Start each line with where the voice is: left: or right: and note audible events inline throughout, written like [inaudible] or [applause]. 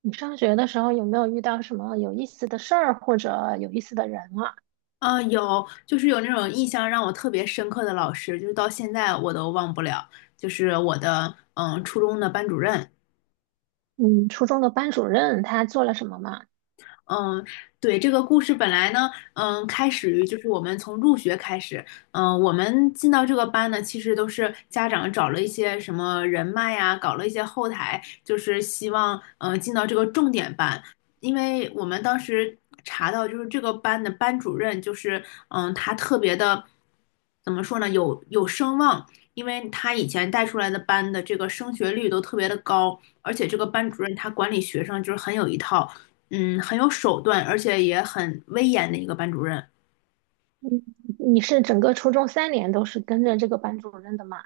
right: 你上学的时候有没有遇到什么有意思的事儿或者有意思的人啊？
left: 啊，有，就是有那种印象让我特别深刻的老师，就是到现在我都忘不了，就是我的初中的班主任。
right: 嗯，初中的班主任他做了什么吗？
left: 嗯，对，这个故事本来呢，开始于就是我们从入学开始。我们进到这个班呢，其实都是家长找了一些什么人脉呀，搞了一些后台，就是希望进到这个重点班，因为我们当时查到就是这个班的班主任就是他特别的，怎么说呢，有声望。因为他以前带出来的班的这个升学率都特别的高，而且这个班主任他管理学生就是很有一套，很有手段，而且也很威严的一个班主任。
right: 嗯，你是整个初中三年都是跟着这个班主任的吗？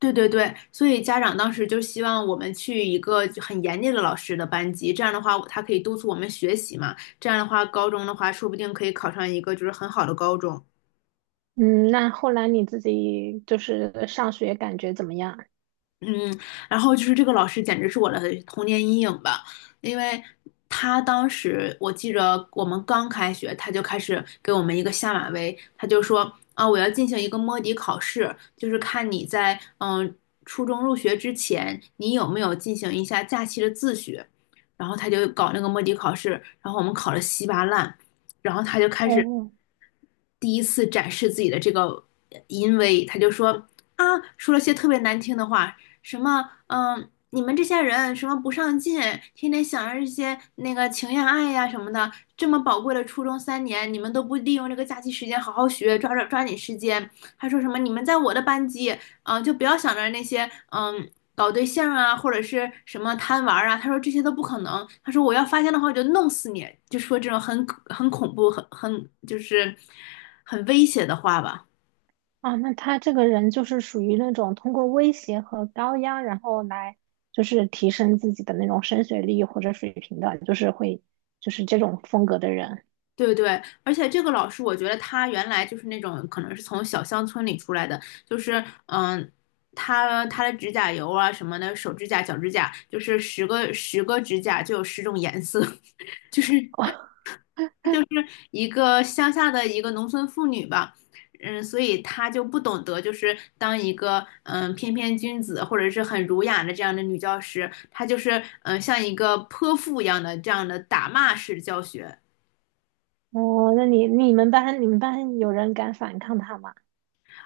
left: 对对对，所以家长当时就希望我们去一个就很严厉的老师的班级，这样的话他可以督促我们学习嘛，这样的话高中的话说不定可以考上一个就是很好的高中。
right: 嗯，那后来你自己就是上学感觉怎么样？
left: 嗯，然后就是这个老师简直是我的童年阴影吧。因为他当时我记着我们刚开学，他就开始给我们一个下马威，他就说啊，我要进行一个摸底考试，就是看你在初中入学之前，你有没有进行一下假期的自学，然后他就搞那个摸底考试，然后我们考得稀巴烂，然后他就开始
right: 哦。
left: 第一次展示自己的这个淫威。他就说啊，说了些特别难听的话，什么你们这些人什么不上进，天天想着这些那个情呀爱呀什么的，这么宝贵的初中3年，你们都不利用这个假期时间好好学，抓着抓紧时间。还说什么你们在我的班级，就不要想着那些搞对象啊，或者是什么贪玩啊，他说这些都不可能。他说我要发现的话，我就弄死你，就说这种很恐怖、很就是很威胁的话吧。
right: 啊，那他这个人就是属于那种通过威胁和高压，然后来就是提升自己的那种升学率或者水平的，就是会就是这种风格的人。
left: 对对，而且这个老师，我觉得他原来就是那种可能是从小乡村里出来的，就是他的指甲油啊什么的，手指甲、脚指甲，就是十个十个指甲就有10种颜色，[laughs] 就是
right: [laughs]
left: 就是一个乡下的一个农村妇女吧。嗯，所以她就不懂得，就是当一个翩翩君子或者是很儒雅的这样的女教师，她就是像一个泼妇一样的这样的打骂式教学。
right: 哦，那你们班有人敢反抗他吗？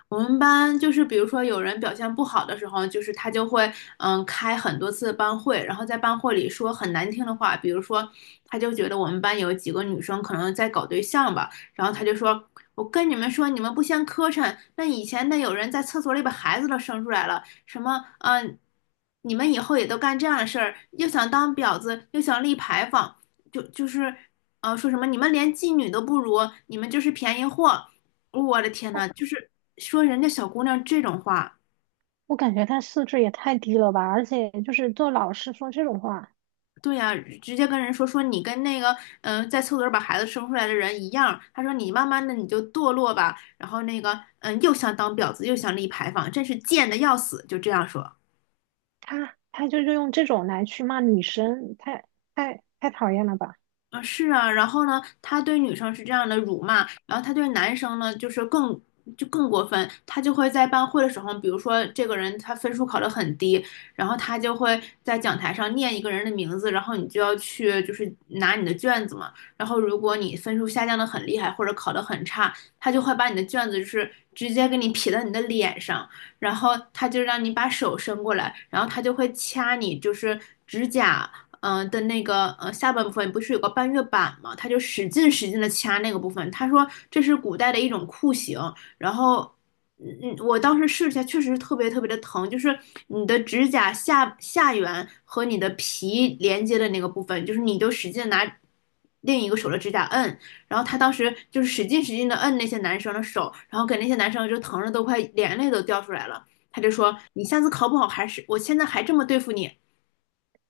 left: 我们班就是比如说有人表现不好的时候，就是他就会开很多次班会，然后在班会里说很难听的话。比如说他就觉得我们班有几个女生可能在搞对象吧，然后他就说，我跟你们说，你们不嫌磕碜，那以前那有人在厕所里把孩子都生出来了，什么你们以后也都干这样的事儿，又想当婊子，又想立牌坊，就就是，说什么你们连妓女都不如，你们就是便宜货，我的天呐，
right: 我
left: 就是说人家小姑娘这种话。
right: 我感觉他素质也太低了吧，而且就是做老师说这种话，
left: 对呀、直接跟人说说你跟那个在厕所里把孩子生出来的人一样，他说你慢慢的你就堕落吧，然后那个又想当婊子又想立牌坊，真是贱的要死，就这样说。
right: 他就用这种来去骂女生，太讨厌了吧！
left: 啊，是啊，然后呢，他对女生是这样的辱骂，然后他对男生呢，就是就更过分。他就会在班会的时候，比如说这个人他分数考得很低，然后他就会在讲台上念一个人的名字，然后你就要去就是拿你的卷子嘛，然后如果你分数下降的很厉害或者考得很差，他就会把你的卷子就是直接给你撇到你的脸上，然后他就让你把手伸过来，然后他就会掐你就是指甲。的那个下半部分不是有个半月板吗？他就使劲使劲的掐那个部分。他说这是古代的一种酷刑，然后我当时试一下，确实是特别特别的疼，就是你的指甲下下缘和你的皮连接的那个部分，就是你就使劲拿另一个手的指甲摁，然后他当时就是使劲使劲的摁那些男生的手，然后给那些男生就疼的都快眼泪都掉出来了。他就说："你下次考不好还是我现在还这么对付你。"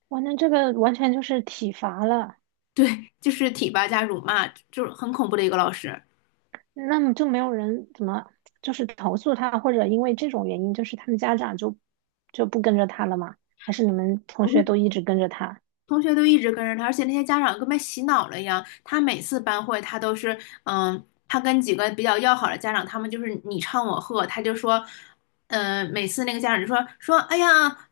right: 哇，那这个完全就是体罚了。
left: 对，就是体罚加辱骂，就是很恐怖的一个老师。
right: 那么就没有人怎么就是投诉他，或者因为这种原因，就是他们家长就不跟着他了吗？还是你们同
left: 我
right: 学都
left: 就
right: 一直跟着他？
left: 同学都一直跟着他，而且那些家长跟被洗脑了一样。他每次班会，他都是，嗯，他跟几个比较要好的家长，他们就是你唱我和，他就说，每次那个家长就说说，哎呀，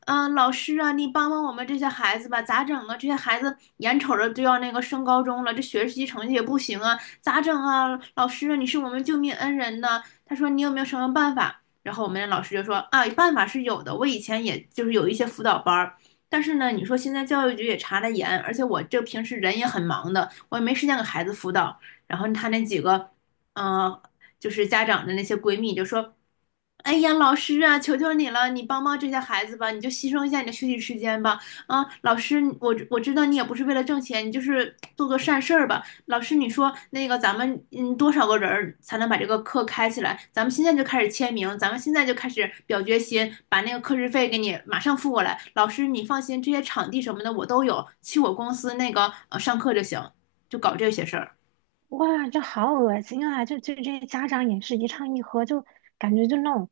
left: 老师啊，你帮帮我们这些孩子吧，咋整啊？这些孩子眼瞅着就要那个升高中了，这学习成绩也不行啊，咋整啊？老师啊，你是我们救命恩人呐。他说你有没有什么办法？然后我们的老师就说啊，办法是有的，我以前也就是有一些辅导班儿。但是呢，你说现在教育局也查得严，而且我这平时人也很忙的，我也没时间给孩子辅导。然后他那几个，嗯，就是家长的那些闺蜜就说，哎呀，老师啊，求求你了，你帮帮这些孩子吧，你就牺牲一下你的休息时间吧。啊，老师，我知道你也不是为了挣钱，你就是做做善事儿吧。老师，你说那个咱们多少个人儿才能把这个课开起来？咱们现在就开始签名，咱们现在就开始表决心，把那个课时费给你马上付过来。老师，你放心，这些场地什么的我都有，去我公司那个上课就行，就搞这些事儿。
right: 哇，这好恶心啊！就这些家长也是一唱一和，就感觉就那种，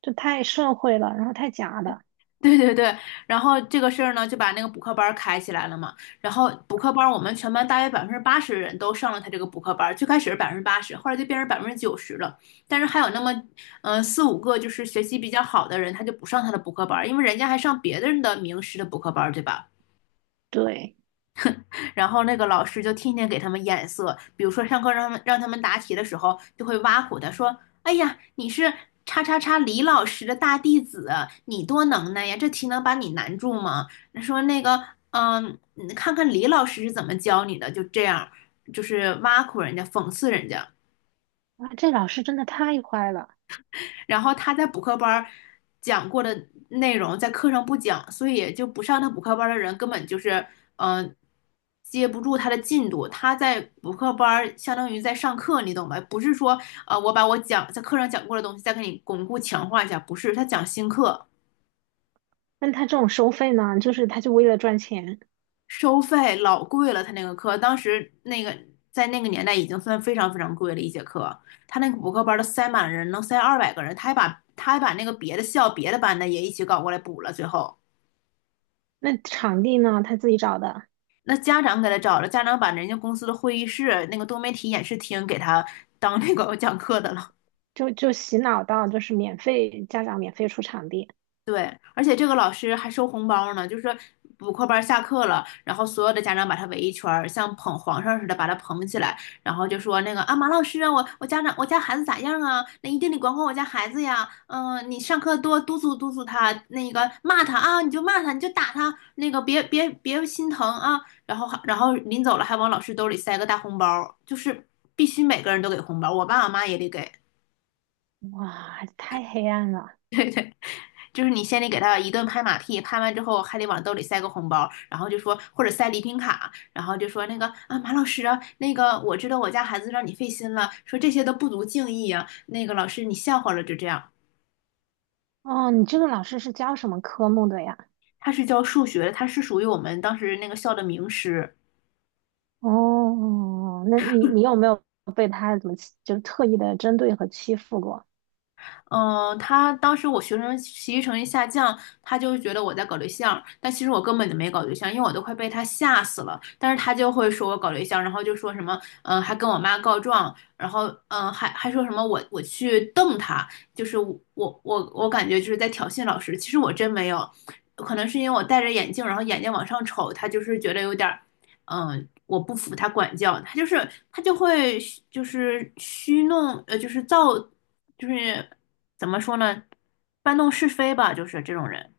right: 就太社会了，然后太假了。
left: 对对对，然后这个事儿呢，就把那个补课班儿开起来了嘛。然后补课班儿，我们全班大约百分之八十人都上了他这个补课班儿。最开始是百分之八十，后来就变成90%了。但是还有那么，4、5个就是学习比较好的人，他就不上他的补课班儿，因为人家还上别人的名师的补课班儿，对吧？
right: 对。
left: 然后那个老师就天天给他们眼色，比如说上课让他们答题的时候，就会挖苦他说："哎呀，你是叉叉叉李老师的大弟子，你多能耐呀，这题能把你难住吗？"说那个，你看看李老师是怎么教你的，就这样，就是挖苦人家，讽刺人家。
right: 啊，这老师真的太坏了。
left: 然后他在补课班儿讲过的内容在课上不讲，所以就不上他补课班儿的人根本就是嗯、呃接不住他的进度。他在补课班儿相当于在上课，你懂吧？不是说我把我讲在课上讲过的东西再给你巩固强化一下，不是，他讲新课，
right: 那他这种收费呢，就是他就为了赚钱。
left: 收费老贵了。他那个课当时那个在那个年代已经算非常非常贵了一节课。他那个补课班儿都塞满人，能塞200个人，他还把那个别的校别的班的也一起搞过来补了，最后。
right: 那场地呢，他自己找的。
left: 那家长给他找了，家长把人家公司的会议室那个多媒体演示厅给他当那个讲课的了。
right: 就洗脑到就是免费，家长免费出场地。
left: 对，而且这个老师还收红包呢，就是补课班下课了，然后所有的家长把他围一圈儿像捧皇上似的把他捧起来，然后就说那个啊，马老师啊，我家孩子咋样啊？那一定得管管我家孩子呀，你上课多督促督促他，那个骂他啊，你就骂他，你就打他，那个别心疼啊。然后临走了还往老师兜里塞个大红包，就是必须每个人都给红包，我爸我妈也得给。
right: 哇，太黑暗了。
left: 就是你先得给他一顿拍马屁，拍完之后还得往兜里塞个红包，然后就说或者塞礼品卡，然后就说那个啊马老师啊，那个我知道我家孩子让你费心了，说这些都不足敬意啊，那个老师你笑话了就这样。
right: 哦，你这个老师是教什么科目的呀？
left: 他是教数学，他是属于我们当时那个校的名师。
right: 哦，那你有没有被他怎么欺就特意的针对和欺负过？
left: 他当时我学生学习成绩下降，他就觉得我在搞对象，但其实我根本就没搞对象，因为我都快被他吓死了。但是他就会说我搞对象，然后就说什么，还跟我妈告状，然后还说什么我去瞪他，就是我感觉就是在挑衅老师，其实我真没有，可能是因为我戴着眼镜，然后眼睛往上瞅，他就是觉得有点儿我不服他管教，他就会虚弄，就是造，就是怎么说呢，搬弄是非吧，就是这种人。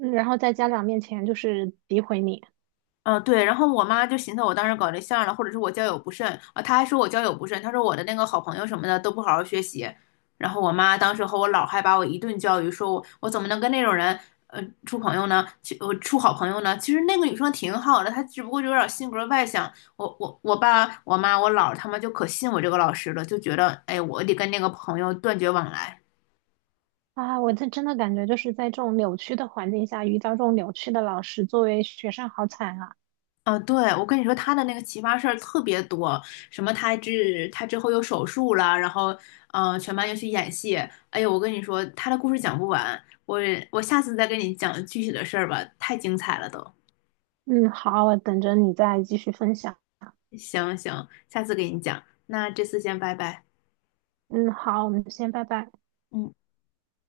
right: 嗯，然后在家长面前就是诋毁你。
left: 嗯，对，然后我妈就寻思我当时搞对象了，或者是我交友不慎啊，她还说我交友不慎，她说我的那个好朋友什么的都不好好学习，然后我妈当时和我姥还把我一顿教育，说我怎么能跟那种人处朋友呢？去处好朋友呢？其实那个女生挺好的，她只不过就有点性格外向。我爸、我妈、我姥他们就可信我这个老师了，就觉得哎，我得跟那个朋友断绝往来。
right: 啊！我这真的感觉就是在这种扭曲的环境下遇到这种扭曲的老师，作为学生好惨啊！
left: 啊，对，我跟你说，他的那个奇葩事儿特别多，什么他之后又手术了，然后，全班又去演戏。哎呀，我跟你说，他的故事讲不完，我下次再跟你讲具体的事儿吧，太精彩了都。
right: 嗯，好，我等着你再继续分享。
left: 行行，下次给你讲，那这次先拜拜。
right: 嗯，好，我们先拜拜。
left: 嗯。